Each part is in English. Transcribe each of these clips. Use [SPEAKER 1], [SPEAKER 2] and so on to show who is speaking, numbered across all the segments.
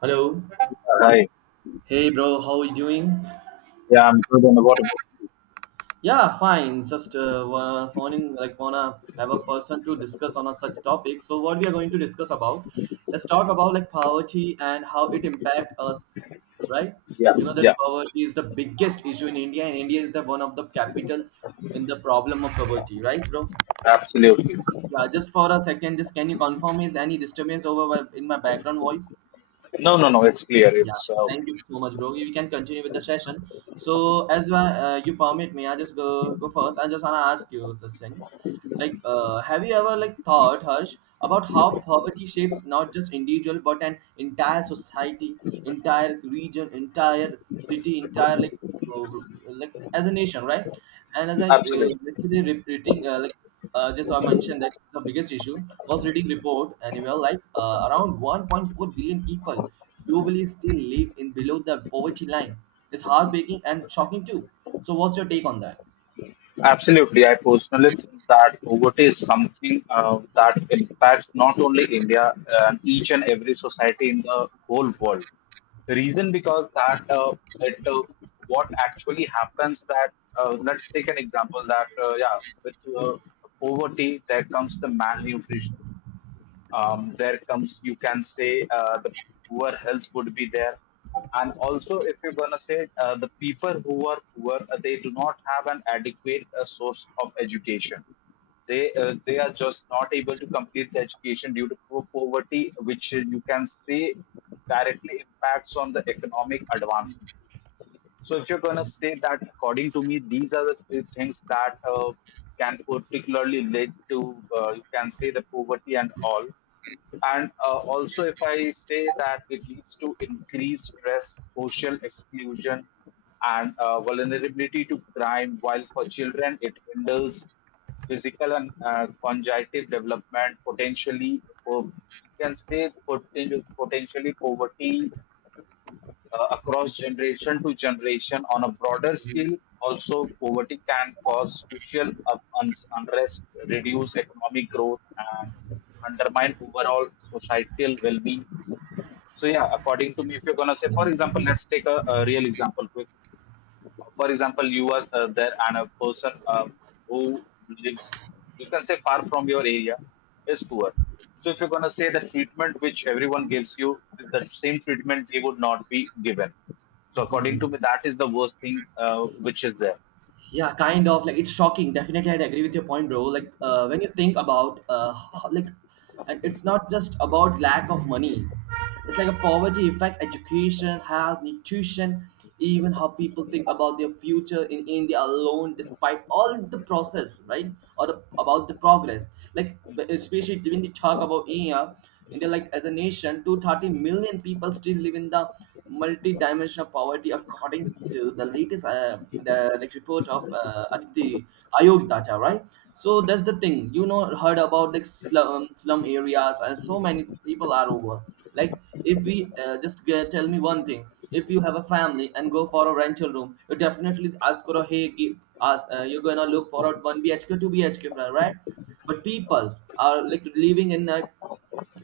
[SPEAKER 1] Hello.
[SPEAKER 2] Hi.
[SPEAKER 1] Hey, bro. How you doing?
[SPEAKER 2] Yeah, I'm good. And what about?
[SPEAKER 1] Yeah, fine. Just wanting wanna have a person to discuss on a such topic. So what we are going to discuss about? Let's talk about like poverty and how it impact us, right?
[SPEAKER 2] Yeah,
[SPEAKER 1] You know that
[SPEAKER 2] yeah,
[SPEAKER 1] poverty is the biggest issue in India, and India is the one of the capital in the problem of poverty, right, bro?
[SPEAKER 2] absolutely.
[SPEAKER 1] Yeah. Just for a second, just can you confirm is any disturbance over in my background voice?
[SPEAKER 2] No, no, no. It's clear.
[SPEAKER 1] Yeah,
[SPEAKER 2] It's okay.
[SPEAKER 1] thank you so much, bro. We can continue with the session. So, as well, you permit me, I just go first. I just wanna ask you such things. Like, have you ever like thought, Harsh, about how poverty shapes not just individual but an entire society, entire region, entire city, entire like uh, like as a nation, right? And as I
[SPEAKER 2] Absolutely,
[SPEAKER 1] yesterday reading just I mentioned that the biggest issue was reading report and anywhere like around 1.4 billion people globally still live in below the poverty line is heartbreaking and shocking too. So what's your take on that?
[SPEAKER 2] absolutely. I personally think that poverty is something that impacts not only India and each and every society in the whole world. The reason because that it, what actually happens that Let's take an example that yeah, with uh, poverty there comes the malnutrition, there comes, you can say, the poor health would be there. And also, if you're going to say, the people who are poor, they do not have an adequate source of education. They are just not able to complete the education due to poverty, which, you can say, directly impacts on the economic advancement. So if you're gonna say that, according to me, these are the three things that can particularly lead to, you can say, the poverty and all. And also, if I say that it leads to increased stress, social exclusion, and vulnerability to crime, while for children it hinders physical and cognitive development, potentially, po- you can say poten- potentially poverty across generation to generation on a broader scale. Also, poverty can cause social unrest, reduce economic growth, and undermine overall societal well being. So, yeah, according to me, if you're going to say, for example, let's take a real example quick. For example, you are there, and a person who lives, you can say, far from your area is poor. So if you're going to say the treatment which everyone gives you, the same treatment they would not be given. So according to
[SPEAKER 1] Mhm.
[SPEAKER 2] me, that is the worst thing which is there.
[SPEAKER 1] Yeah, kind of like it's shocking. Definitely, I agree with your point, bro. Like when you think about and it's not just about lack of money. It's like a poverty effect, education, health, nutrition, even how people think about their future in India alone, despite all the process, right? Or the, about the progress. Like especially when you talk about India, India, like as a nation, 230 million people still live in the multi-dimension of poverty, according to the latest like report of Aditi Ayog data, right? So that's the thing. You know, heard about like slum areas, and so many people are over. Like if we just tell me one thing, if you have a family and go for a rental room, you definitely ask for a hey, give, ask you're gonna look for a 1 BHK, 2 BHK, right? But peoples are like living in a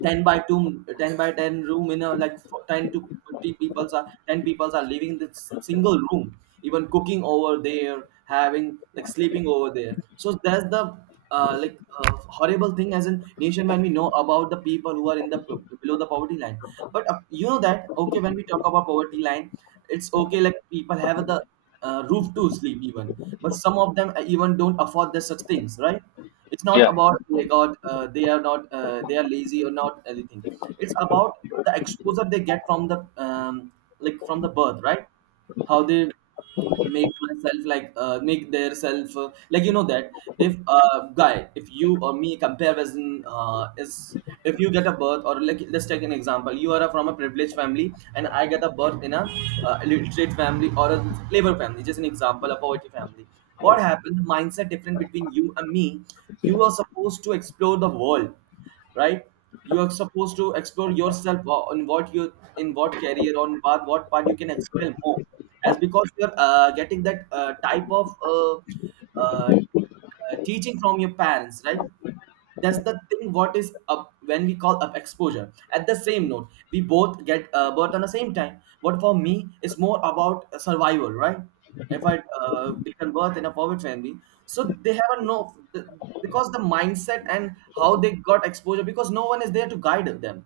[SPEAKER 1] 10 by 2, 10 by 10 room in a like for 10 to 50 people are 10 people are living in this single room, even cooking over there, having like sleeping over there. So that's the uh, like uh, horrible thing as a nation when we know about the people who are below the poverty line. But you know that okay, when we talk about poverty line, it's okay, like people have the roof to sleep even, but some of them even don't afford the such things, right? It's not
[SPEAKER 2] Yeah,
[SPEAKER 1] about they got they are not they are lazy or not anything. It's about the exposure they get from the from the birth, right? How they make myself make their self like you know that if a guy if you or me compare as in is if you get a birth, or like let's take an example, you are from a privileged family, and I get a birth in a illiterate family or a labor family, just an example, a poverty family. What happened the mindset different between you and me, you are supposed to explore the world, right? You are supposed to explore yourself on what you in what career on what part you can excel more, as because you're getting that type of teaching from your parents, right? That's the thing what is up when we call up exposure. At the same note we both get birth on the same time, but for me it's more about survival, right? If I become birth in a poverty family, so they have a no, because the mindset and how they got exposure because no one is there to guide them.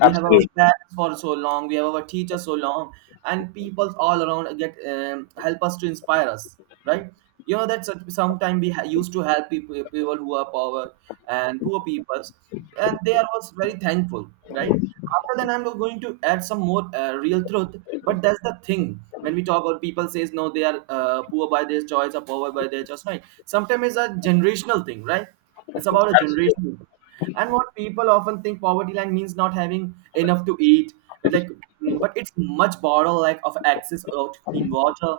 [SPEAKER 1] We have our
[SPEAKER 2] absolutely,
[SPEAKER 1] parents for so long, we have our teachers so long, and people all around get help us to inspire us, right? You know that sometimes we used to help people, people who are poor, and poor peoples, and they are also very thankful, right? After that I'm going to add some more real truth, but that's the thing. When we talk about people says no, they are poor by their choice or poor by their choice, right? Sometimes it's a generational thing, right? It's about a
[SPEAKER 2] absolutely,
[SPEAKER 1] generation. And what people often think poverty line means not having enough to eat, like, but it's much broader, like of access or to clean water,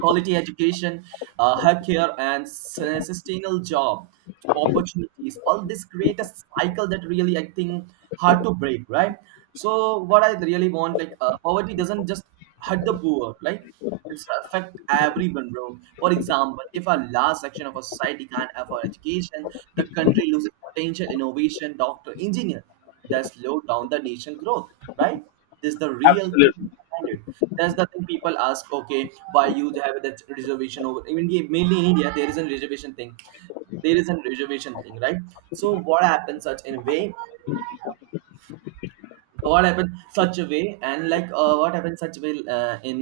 [SPEAKER 1] quality education, healthcare, and sustainable job opportunities. All this create a cycle that really I think hard to break, right? So what I really want, like poverty doesn't just hurt the poor, right? It's affect everyone, bro. For example, if a large section of a society can't afford education, the country loses potential innovation, doctor, engineer, that slow down the nation growth, right? This is the real thing
[SPEAKER 2] absolutely.
[SPEAKER 1] behind it. That's the thing, people ask okay, why you have that reservation over, mainly in India there is a reservation thing, there is a reservation thing, right? So what happened such in a way, what happened such a way, and like what happened such a way uh, in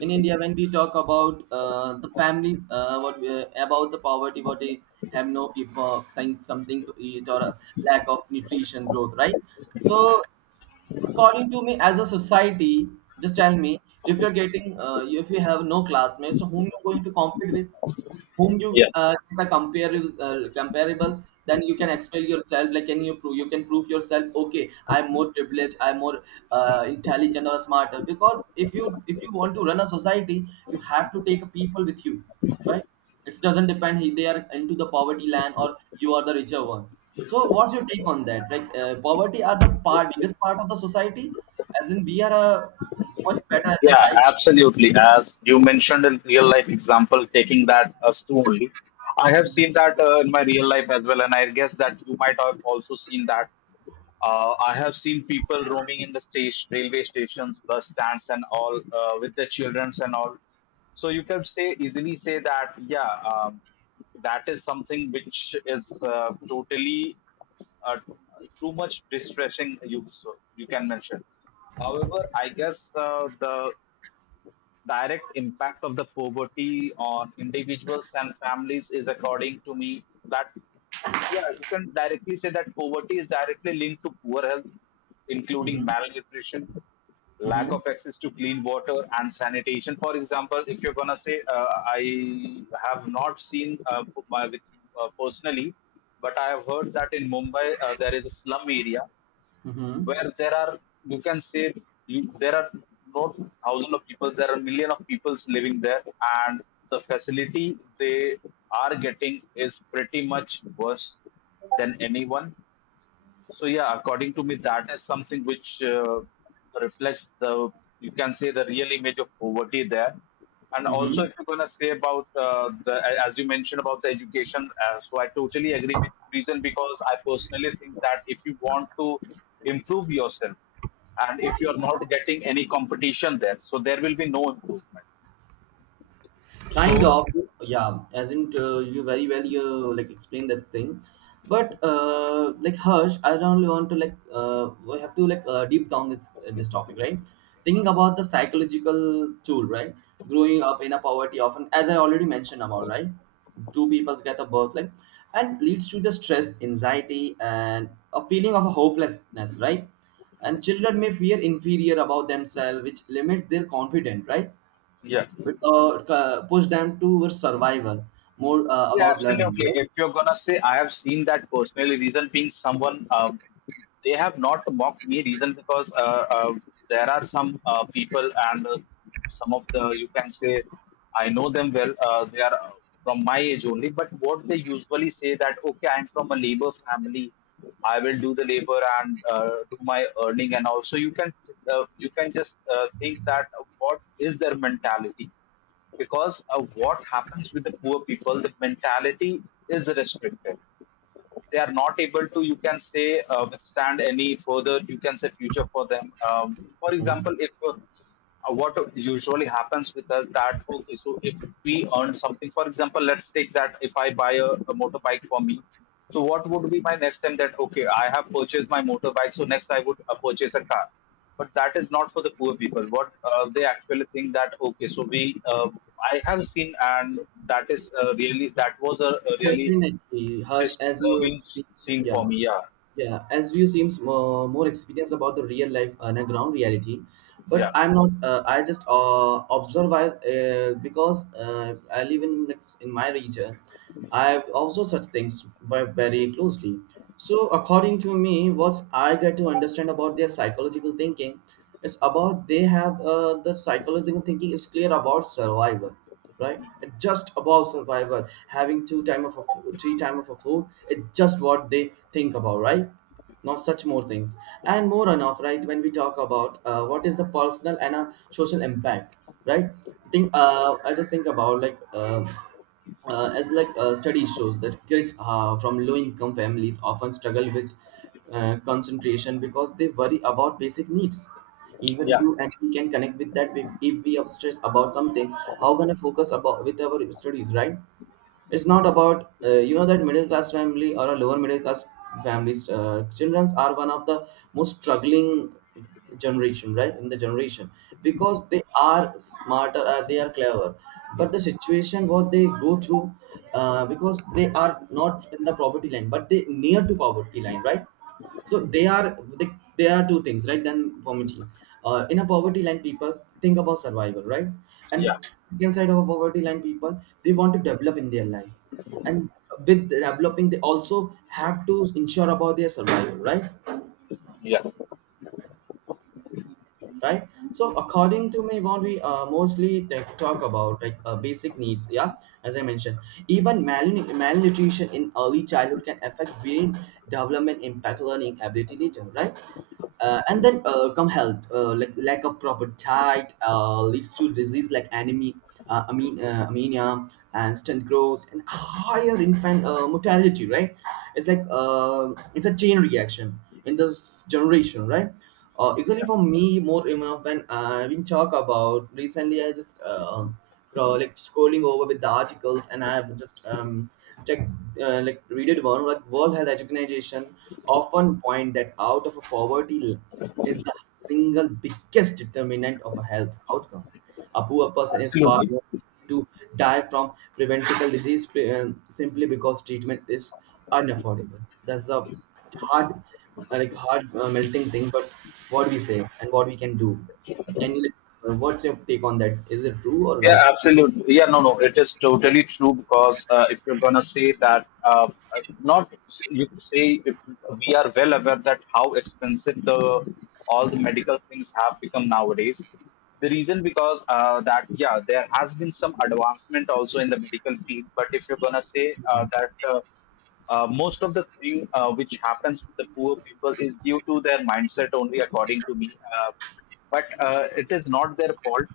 [SPEAKER 1] in India, when we talk about the families about the poverty, what they have, no people find something to eat, or a lack of nutrition growth, right? So according to me, as a society, just tell me, if you're getting if you have no classmates, so whom you're going to compete with, whom you the compare comparable, then you can expel yourself, like can you prove, you can prove yourself, okay, I'm more privileged, I'm more intelligent or smarter. Because if you want to run a society, you have to take people with you, right? It doesn't depend he they are into the poverty land or you are the richer one. So what's your take on that? Like poverty are the part biggest part of the society, as in we are much better at the
[SPEAKER 2] Yeah,
[SPEAKER 1] side.
[SPEAKER 2] absolutely. As you mentioned in real life example, taking that as two only, I have seen that in my real life as well, and I guess that you might have also seen that. I have seen people roaming in the station, railway stations, bus stands, and all with their childrens and all. So you can say easily say that yeah, that is something which is totally uh, too much distressing you, so you can mention. However, I guess the direct impact of the poverty on individuals and families is, according to me, that yeah, you can directly say that poverty is directly linked to poor health, including
[SPEAKER 1] Mm-hmm.
[SPEAKER 2] malnutrition, lack
[SPEAKER 1] Mm-hmm.
[SPEAKER 2] of access to clean water and sanitation. For example, if you're going to say, I have not seen p- my, with, personally, but I have heard that in Mumbai there is a slum area
[SPEAKER 1] Mm-hmm.
[SPEAKER 2] where there are, you can say, there are not thousands of people, there are million of people living there, and the facility they are getting is pretty much worse than anyone. So yeah, according to me, that is something which reflects the, you can say, the real image of poverty there. And also,
[SPEAKER 1] Mm-hmm.
[SPEAKER 2] if you're going to say about as you mentioned about the education, so I totally agree with you. Reason because I personally think that if you want to improve yourself and if you are not getting any competition there, so there will be no improvement.
[SPEAKER 1] Kind
[SPEAKER 2] So
[SPEAKER 1] of, yeah, as in you very well you like explain that thing, but like, Harsh, I don't really want to like we have to like deep down this topic, right? Thinking about the psychological tool, right? Growing up in a poverty, often as I already mentioned about, right? Two peoples get a birth like, and leads to the stress, anxiety and a feeling of a hopelessness, right? And children may fear inferior about themselves, which limits their confidence, right?
[SPEAKER 2] yeah.
[SPEAKER 1] It's push them towards survival, more
[SPEAKER 2] Yeah,
[SPEAKER 1] about learning,
[SPEAKER 2] absolutely.
[SPEAKER 1] right?
[SPEAKER 2] If you're gonna say I have seen that personally, reason being someone, they have not mocked me. Reason because There are some people and, some of the, you can say, I know them well. They are from my age only, but what they usually say that okay, I'm from a labor family. I will do the labor and do my earning. And also you can, you can just think that what is their mentality. Because of what happens with the poor people, the mentality is restricted. They are not able to, you can say, stand any further, you can say future for them. For example,
[SPEAKER 1] Mhm.
[SPEAKER 2] if what usually happens with us that okay, so if we earn something, for example, let's take that if I buy a motorbike for me, so what would be my next time that okay, I have purchased my motorbike, so next I would purchase a car. But that is not for the poor people. What they actually think that okay, so we uh, I have seen and that is really, that was a really
[SPEAKER 1] Definitely, Harsh, as you
[SPEAKER 2] disturbing
[SPEAKER 1] seems,
[SPEAKER 2] scene for
[SPEAKER 1] yeah,
[SPEAKER 2] me. Yeah,
[SPEAKER 1] yeah, as you seems more experience about the real life and a ground reality,
[SPEAKER 2] yeah,
[SPEAKER 1] but I'm not. I just observe because I live in like, in my region. I observe such things very closely. So according to me, what I get to understand about their psychological thinking, it's about they have the psychological thinking is clear about survival, right? It just about survival, having two time of a food, three time of a food, it's just what they think about, right? Not such more things and more enough, right? When we talk about what is the personal and a social impact, right? Think I just think about like studies shows that kids from low income families often struggle with concentration, because they worry about basic needs. Even
[SPEAKER 2] yeah,
[SPEAKER 1] you and we can connect with that, if we are stressed about something, how gonna focus about with our studies, right? It's not about you know that middle class family or a lower middle class families children are one of the most struggling generation, right? In the generation because they are smarter or they are clever, but the situation what they go through, because they are not in the poverty line, but they near to poverty line, right? So they are they are two things, right? Then poverty, in a poverty line people think about survival, right? And
[SPEAKER 2] yeah,
[SPEAKER 1] second side of a poverty line, people they want to develop in their life, and with developing they also have to ensure about their survival, right?
[SPEAKER 2] yeah.
[SPEAKER 1] Right. So according to me, what we mostly like, talk about like basic needs, yeah, as I mentioned, even malnutrition in early childhood can affect brain development, impact learning ability later, right? And then come health, like lack of proper diet leads to disease like anemia, anemia and stunt growth and higher infant mortality, right? It's like it's a chain reaction in this generation, right? Actually, for me, more enough when I've been talk about recently. I just like scrolling over with the articles, and I've just checked, like read it one like World Health Organization often point that out of a is the single biggest determinant of a health outcome. A poor person is far
[SPEAKER 2] Absolutely.
[SPEAKER 1] more to die from preventable disease simply because treatment is unaffordable. That's the hard, like hard, melting thing, but what we say and what we can do. Can you, what's your take on that? Is it true or
[SPEAKER 2] Yeah,
[SPEAKER 1] right?
[SPEAKER 2] absolutely. Yeah, no, no, it is totally true. Because if you're gonna say that, not you could say, if we are well aware that how expensive the all the medical things have become nowadays. The reason because that yeah, there has been some advancement also in the medical field, but if you're gonna say that most of the thing which happens to the poor people is due to their mindset only, according to me. Uh, but it is not their fault.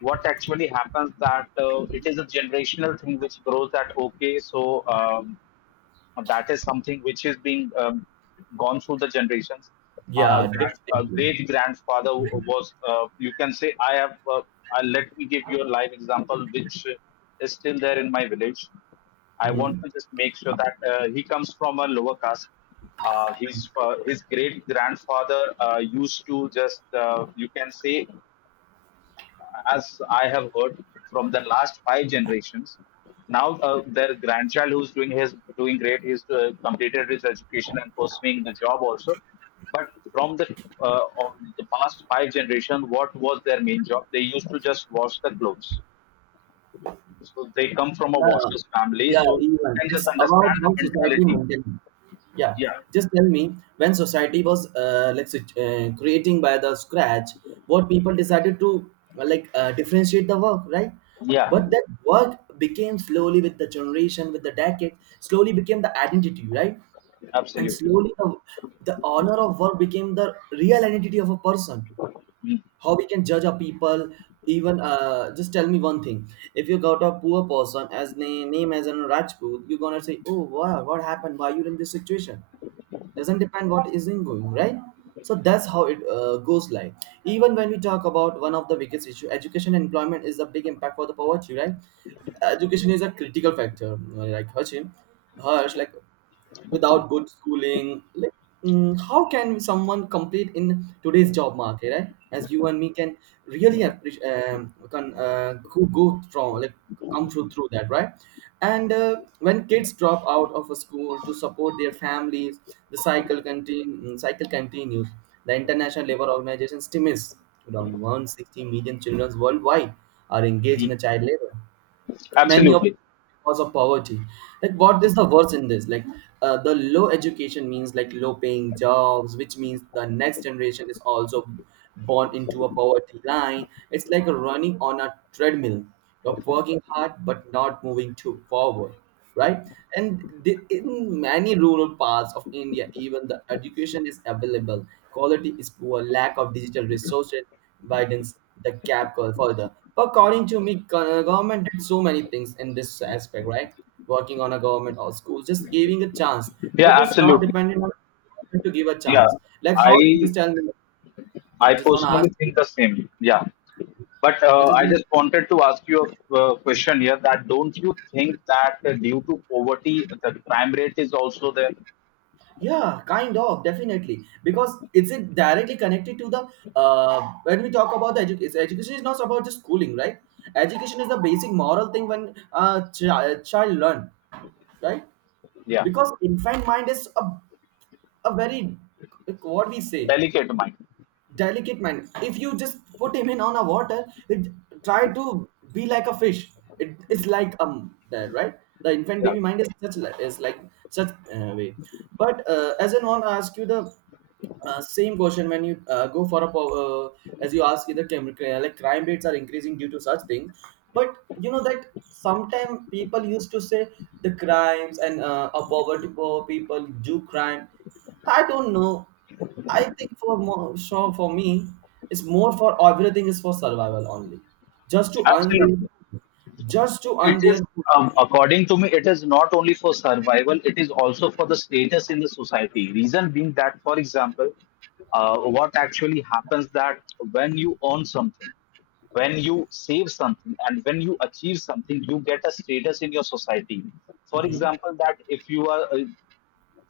[SPEAKER 2] What actually happens that it is a generational thing which grows that okay, so, and that is something which is being, gone through the generations. Our,
[SPEAKER 1] Yeah,
[SPEAKER 2] grand, our
[SPEAKER 1] definitely.
[SPEAKER 2] great grandfather was, you can say, I have, let me give you a live example which is still there in my village. I want
[SPEAKER 1] Mm-hmm.
[SPEAKER 2] to just make sure that he comes from a lower caste. His great grandfather used to just, you can say, as I have heard, from the last five generations. Now their grandchild who's doing great, he's completed his education and pursuing the job also. But from the, of the past five generation, what was their main job? They used to just wash the clothes. So they come from a
[SPEAKER 1] Yeah,
[SPEAKER 2] washer's family,
[SPEAKER 1] yeah,
[SPEAKER 2] so you
[SPEAKER 1] even
[SPEAKER 2] can just
[SPEAKER 1] it's about
[SPEAKER 2] understand
[SPEAKER 1] how
[SPEAKER 2] the
[SPEAKER 1] society
[SPEAKER 2] mentality.
[SPEAKER 1] maintains. Yeah,
[SPEAKER 2] Yeah,
[SPEAKER 1] just tell me, when society was like creating by the scratch, what people decided to, differentiate the work, right?
[SPEAKER 2] yeah,
[SPEAKER 1] But that work became slowly with the generation, with the decade, slowly became the identity, right? And
[SPEAKER 2] absolutely,
[SPEAKER 1] slowly the honor of work became the real identity of a person.
[SPEAKER 2] mm,
[SPEAKER 1] How we can judge a people? Even, just tell me one thing, if you got a poor person as name as an Rajput, you're gonna say, oh wow, what happened, why you're in this situation? Doesn't depend what is in going, right? So that's how it goes, like even when we talk about one of the biggest issue, education and employment is a big impact for the poverty, right? Education is a critical factor, like Hachin, Harsh, like without good schooling, like how can someone complete in today's job market, right, as you and me can really appreciate? Can, go from like come through that, right? And when kids drop out of a school to support their families, the cycle continues. The International Labour Organization estimates around 160 million children worldwide are engaged in
[SPEAKER 2] mm,
[SPEAKER 1] a child labor, many of
[SPEAKER 2] absolutely,
[SPEAKER 1] because of poverty. Like, what is the worst in this, like the low education means like low paying jobs, which means the next generation is also born into a poverty line. It's like running on a treadmill, you're working hard but not moving too forward, right? And in many rural parts of India, even the education is available. Quality is poor, lack of digital resources widens the gap further. According to me, government did so many things in this aspect, right? Working on a government or schools, just giving a chance,
[SPEAKER 2] yeah,
[SPEAKER 1] but it's not
[SPEAKER 2] absolutely,
[SPEAKER 1] dependent on government to give a
[SPEAKER 2] yeah.
[SPEAKER 1] chance. Like how?
[SPEAKER 2] I
[SPEAKER 1] Just tell me.
[SPEAKER 2] I
[SPEAKER 1] I just want to
[SPEAKER 2] personally
[SPEAKER 1] ask you.
[SPEAKER 2] think the same. Yeah. But
[SPEAKER 1] I just,
[SPEAKER 2] I just wanted to ask you a question here that don't you think that due to poverty, the crime rate is also there?
[SPEAKER 1] yeah, kind of, definitely. Because it directly connected to the, when we talk about the education, education is not about just schooling, right? Education is the basic moral thing when child learn, right?
[SPEAKER 2] Yeah.
[SPEAKER 1] Because infant mind is a very, what we say,
[SPEAKER 2] Delicate mind.
[SPEAKER 1] delicate man. If you just put him in on a water, it try to be like a fish. It is like that, right? The infant
[SPEAKER 2] Yeah.
[SPEAKER 1] baby mind is is like such, way. But as I want to ask you the, same question when you go for a uh, as you ask, the like crime rates are increasing due to such things. But you know that sometimes people used to say the crimes and a poverty poor people do crime. I don't know. I think for more, so for me, it's more for everything is for survival only. Just to earn their,
[SPEAKER 2] Absolutely.
[SPEAKER 1] just to
[SPEAKER 2] It
[SPEAKER 1] earn
[SPEAKER 2] is,
[SPEAKER 1] their.
[SPEAKER 2] according to me, it is not only for survival, it is also for the status in the society. Reason being that, for example, what actually happens that when you earn something, when you save something, and when you achieve something, you get a status in your society. For
[SPEAKER 1] Mhm,
[SPEAKER 2] example, that if you are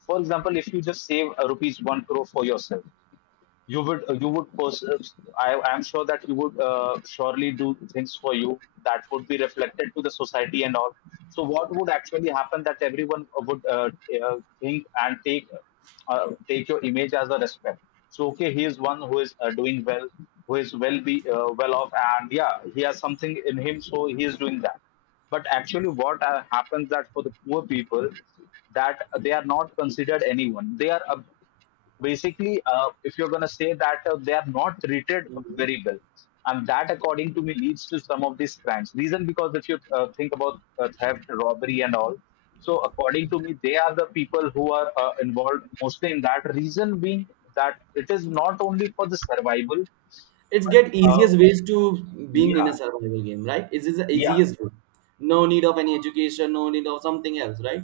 [SPEAKER 2] for example, if you just save rupees 1 crore for yourself, you would, I am sure that you would surely do things for you that would be reflected to the society and all. So what would actually happen that everyone would, think and take, take your image as a respect. So okay, he is one who is doing well, who is well off, and yeah, he has something in him, so he is doing that. But actually, what happens that for the poor people, that they are not considered anyone. They are basically, if you're going to say that they are not treated
[SPEAKER 1] mhm.
[SPEAKER 2] very well, and that, according to me, leads to some of these crimes. Reason because if you think about theft, robbery, and all, so according to me, they are the people who are involved mostly in that. Reason being that it is not only for the survival,
[SPEAKER 1] It's
[SPEAKER 2] but
[SPEAKER 1] get
[SPEAKER 2] uh,
[SPEAKER 1] easiest ways to, being in
[SPEAKER 2] yeah,
[SPEAKER 1] a survival game, right? It is the
[SPEAKER 2] yeah,
[SPEAKER 1] easiest way. No need of any education, no need of something else, right?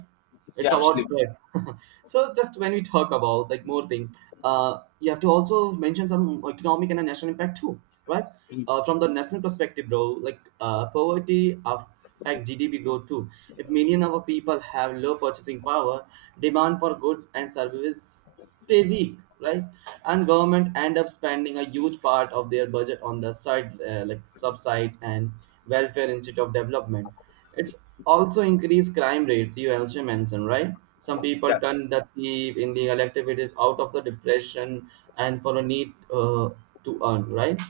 [SPEAKER 2] yeah,
[SPEAKER 1] It's about
[SPEAKER 2] absolutely,
[SPEAKER 1] drugs. So just when we talk about like more thing, you have to also mention some economic and a national impact too, right? From the national perspective, bro, like poverty affect GDP growth too. If million of our people have low purchasing power, demand for goods and services stay weak, right? And government end up spending a huge part of their budget on the side, like subsides and welfare instead of development. It's also increased crime rates. You also mentioned, right? Some
[SPEAKER 2] yeah,
[SPEAKER 1] people turn the thief in the activities out of the depression and for a need, to earn, right?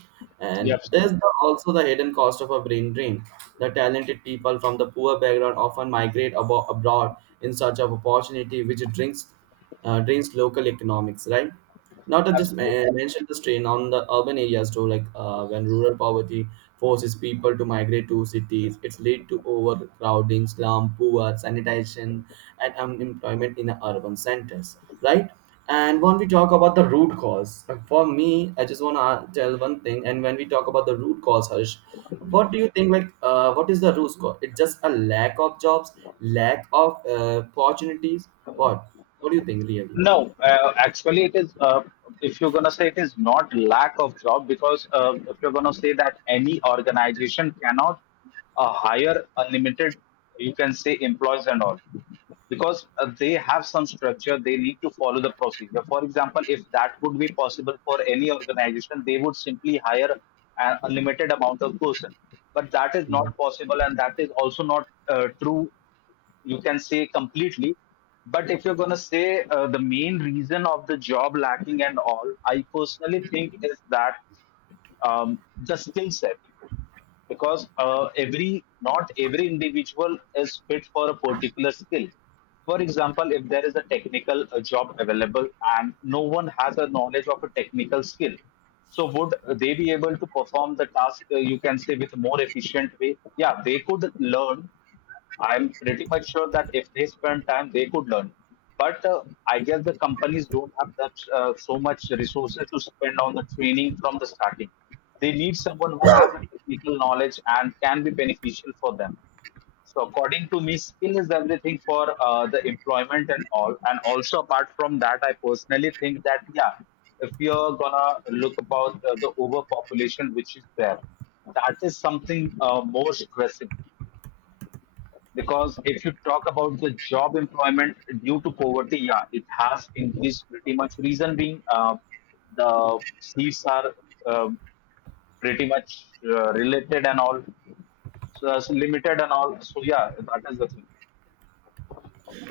[SPEAKER 2] yeah,
[SPEAKER 1] And
[SPEAKER 2] absolutely,
[SPEAKER 1] there's also the hidden cost of a brain drain. The talented people from the poor background often migrate abroad in search of opportunity, which drinks, drains local economics, right? Not to just
[SPEAKER 2] absolutely.
[SPEAKER 1] mention the strain on the urban areas too, like when rural poverty forces people to migrate to cities, it's lead to overcrowding, slum, poor sanitation, and unemployment in the urban centers, right? And when we talk about the root cause, for me, I just want to tell one thing. And when we talk about the root cause, Harsh, what do you think? Like, what is the root cause? It's just a lack of jobs, lack of opportunities. What? What do you think, really?
[SPEAKER 2] No, actually, it is. If you're gonna say it is not lack of job, because if you're gonna say that any organization cannot hire unlimited, you can say, employees and all, because they have some structure. They need to follow the procedure. For example, if that would be possible for any organization, they would simply hire an unlimited amount of person. But that is not possible, and that is also not true, you can say, completely. But if you're going to say the main reason of the job lacking and all, I personally think is that, the skill set. Because every not every individual is fit for a particular skill. For example, if there is a technical job available and no one has a knowledge of a technical skill, so would they be able to perform the task, you can say, with more efficient way? Yeah, they could learn. I'm pretty much sure that if they spend time, they could learn. But I guess the companies don't have that so much resources to spend on the training from the starting. They need someone who has a technical knowledge and can be beneficial for them. So according to me, skill is everything for the employment and all. And also apart from that, I personally think that yeah, if you're gonna look about the overpopulation which is there, that is something more stressing. Because if you talk about the job employment due to poverty, yeah, it has increased pretty much. Reason being, the seats are, um pretty much related and all, so that's limited and all. So yeah, that is the thing.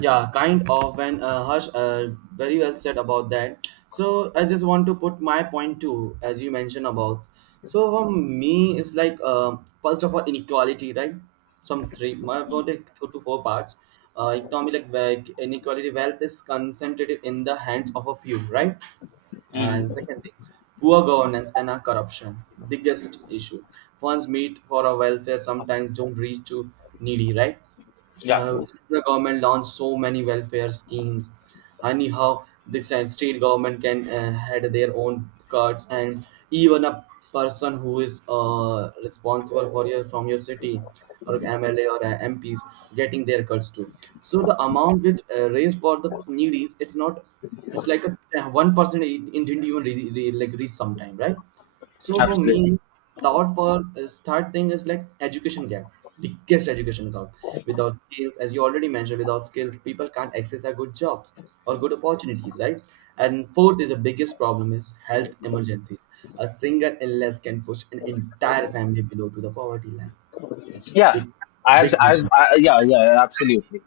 [SPEAKER 1] Yeah, kind of. And Harsh, very well said about that. So I just want to put my point too, as you mentioned about. So for me, it's like first of all, inequality, right? Some three, my for, like two to four parts. Economy like inequality, wealth is concentrated in the hands of a few, right?
[SPEAKER 2] Mhm.
[SPEAKER 1] And second thing, poor governance and a corruption, biggest issue. Funds meet for a welfare sometimes don't reach to needy, right?
[SPEAKER 2] Yeah,
[SPEAKER 1] Central government launched so many welfare schemes. Anyhow, the state government can had their own cards, and even a person who is responsible for your from your city, or MLA, or MPs getting their cards too. So the amount which raised for the needy, it's not. It's like a 1% individual like reach sometime, right? So for
[SPEAKER 2] absolutely.
[SPEAKER 1] me, thought for is third thing is like education gap, biggest education gap. Without skills, as you already mentioned, without skills, people can't access our good jobs or good opportunities, right? And fourth is the biggest problem is health emergencies. A single illness can push an entire family below to the poverty line. That's
[SPEAKER 2] Yeah,
[SPEAKER 1] big, big reason.
[SPEAKER 2] yeah, yeah, yeah, absolutely.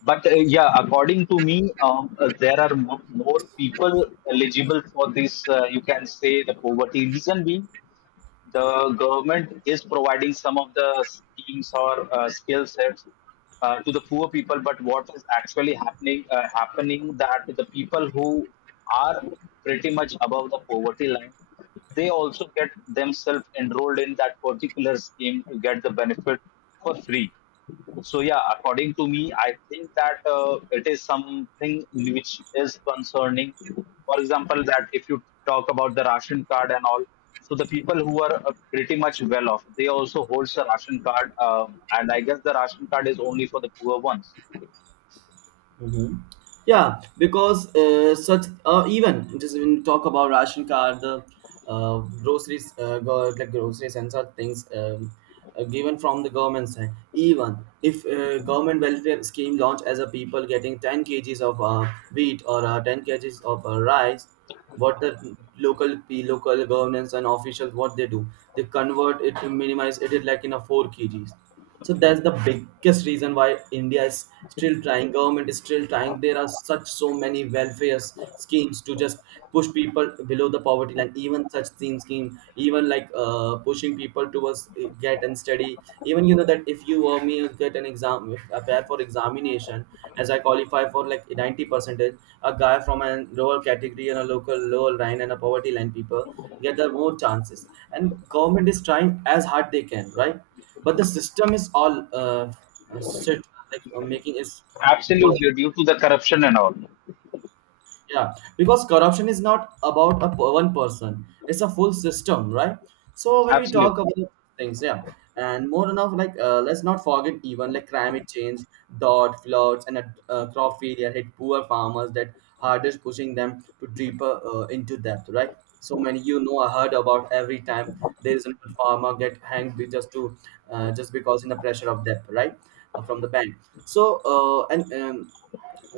[SPEAKER 2] But yeah, according to me, there are more people eligible for this. You can say the poverty reason being. The government is providing some of the schemes or skill sets to the poor people, but what is actually happening that the people who are pretty much above the poverty line, they also get themselves enrolled in that particular scheme to get the benefit for free. So yeah, according to me, I think that it is something which is concerning. For example, that if you talk about the ration card and all, so the people who are pretty much well off, they also holds the ration card, and I guess the ration card is only for the poor ones.
[SPEAKER 1] Hmm. Yeah, because such even just when you talk about ration card, the, uh, groceries, like groceries and such things, given from the government side. Even if government welfare scheme launch as a people getting 10 kgs of wheat or 10 kgs of rice, what the local governance and officials, what they do, they convert it to minimize it like in a 4 kgs. So that's the biggest reason why India is still trying, government is still trying, there are such so many welfare schemes to just push people below the poverty line, even such thin scheme, even like pushing people towards, get and study. Even you know that if you or me get an exam, if I prepare for examination, as I qualify for like 90 percentage, a guy from a lower category and a local lower line and a poverty line people get the more chances, and government is trying as hard they can, right? But the system is all, set like, making it work.
[SPEAKER 2] Absolutely, due to the corruption and all.
[SPEAKER 1] Yeah, because corruption is not about a one person, it's a full system, right? So when we
[SPEAKER 2] Absolutely,
[SPEAKER 1] talk about things, yeah, and more enough, like let's not forget even like climate change, drought, floods, and crop failure hit poor farmers that hardest, pushing them to deeper into debt, right? So many, you know, I heard about every time there is a farmer get hanged, just to just because in the pressure of debt, right, from the bank. So and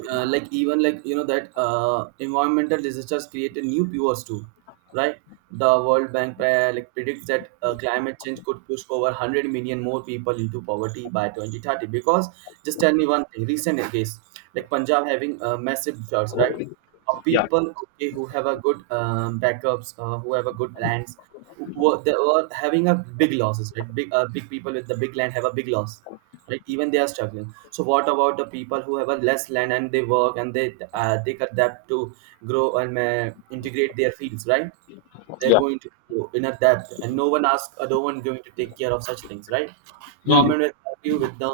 [SPEAKER 1] Like even, like you know that environmental disasters created new viewers too, right? The world bank like predicts that climate change could push over 100 million more people into poverty by 2030. Because just tell me one thing, recent case like Punjab having massive floods, right? Of
[SPEAKER 2] yeah,
[SPEAKER 1] people, okay, who have a good backups, who have a good lands, who were, they were having a big losses, right? Big big people with the big land have a big loss, right? Even they are struggling, so what about the people who have a less land and they work and they adapt to grow and integrate their fields, right? They're
[SPEAKER 2] yeah,
[SPEAKER 1] going to go in a debt and no one asks, no one going to take care of such things, right?
[SPEAKER 2] hmm,
[SPEAKER 1] Government will help you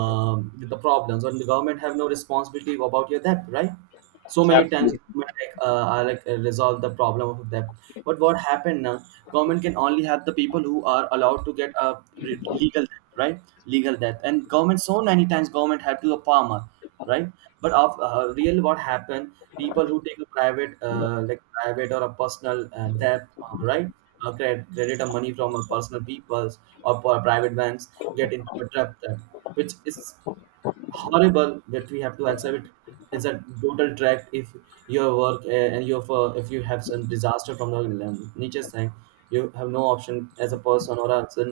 [SPEAKER 1] with the problems, and the government have no responsibility about your debt, right? So many times
[SPEAKER 2] absolutely,
[SPEAKER 1] government, like are like resolve the problem of debt. But what happened now, government can only help the people who are allowed to get a legal debt, right? Legal debt. And government, so many times government help to the farmer, right? But of real what happened, people who take a private like private or a personal debt, right? Credit or money from a personal peoples or for private banks get into a trap there, which is horrible that we have to accept. It's a total tract. If your work and your for, if you have some disaster from the nature side, you have no option as a person or as a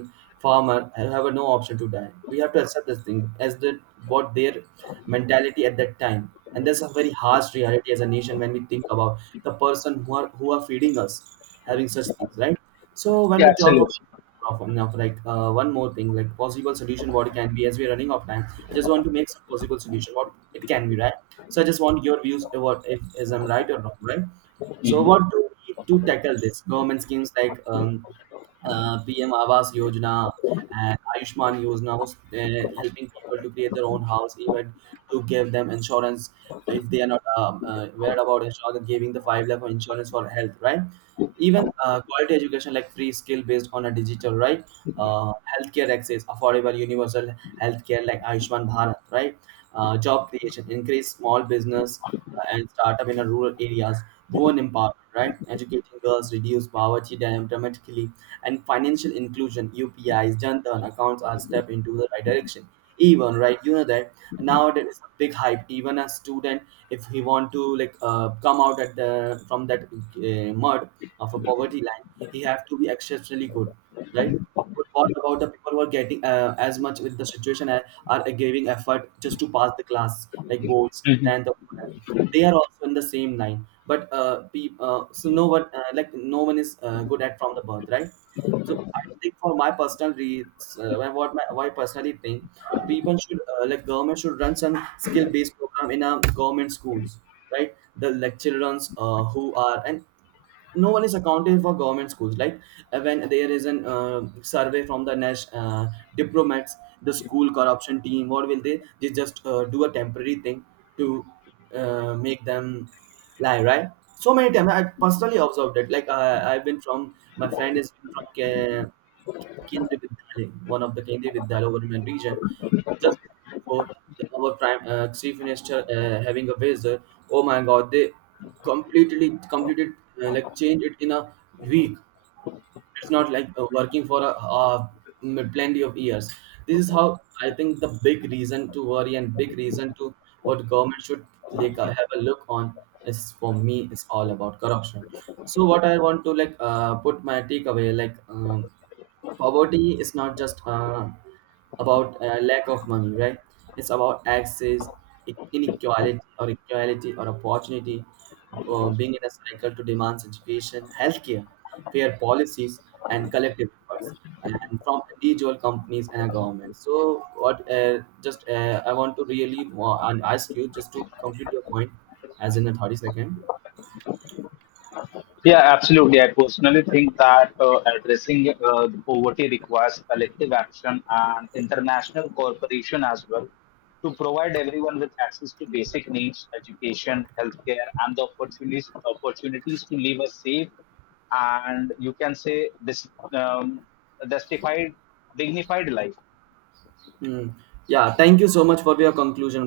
[SPEAKER 1] farmer, you have no option to die. We have to accept this thing as the what their mentality at that time, and that's a very harsh reality as a nation when we think about the person who are feeding us, having such things, right? So when
[SPEAKER 2] yeah,
[SPEAKER 1] we talk
[SPEAKER 2] absolutely.
[SPEAKER 1] about of enough, one more thing, like possible solution what it can be. As we're running out of time, I just want to make some possible solution what it can be, right? So I just want your views, what if is I'm right or not right. So
[SPEAKER 2] Mhm.
[SPEAKER 1] what do we need to tackle this? Government schemes like PM Awas Yojana and Ayushman Yojana was helping people to create their own house, even to give them insurance if they are not aware about insurance, giving the five lakh of insurance for health, right? Even quality education like free skill based on a digital, right? Healthcare access, affordable universal healthcare like Ayushman Bharat, right? Job creation, increase small business and startup in a rural areas, women empowerment, right? Educating girls, reduce poverty dramatically, and financial inclusion, UPIs, Jantan accounts are step into the right direction. Even right, you know that now there is a big hype. Even a student, if he want to come out at the from that mud of a poverty line, he have to be exceptionally good, right? But what about the people who are getting as much with the situation are giving effort just to pass the class like boards
[SPEAKER 2] Mhm.
[SPEAKER 1] and the that, they are also in the same line. So no one like no one is good at from the birth, right? So I think for my personal reads, why- what my why I personally think people should like government should run some skill based program in our government schools, right? The like children's who are and no one is accountable for government schools. Like when there is an survey from the nash diplomats, the school corruption team, what will they just do a temporary thing to make them lie, right? So many times I personally observed it. Like I've been, from my friend is from Kerala, केंद्रीय Vidyalay, one of the Kendriya Vidyalaya over my region, just before the, our prime chief minister having a visit. Oh my God, they completely completed like change it in a week. It's not like working for a, uh plenty of years. This is how I think, the big reason to worry and big reason to what government should have a look on is, for me, is all about corruption. So what I want to put my takeaway like. Poverty is not just about lack of money, right? It's about access, inequality or equality or opportunity. Being in a cycle to demands education, healthcare, fair policies, and collective efforts, and from individual companies and a government. So what just I want to really and ask you just to complete your point as in a 30 second.
[SPEAKER 2] Yeah, absolutely. I personally think that addressing the poverty requires collective action and international cooperation as well to provide everyone with access to basic needs, education, healthcare, and the opportunities to live a safe and, you can say, this, um, justified, dignified life.
[SPEAKER 1] Hmm. Yeah, thank you so much for your conclusion, bro.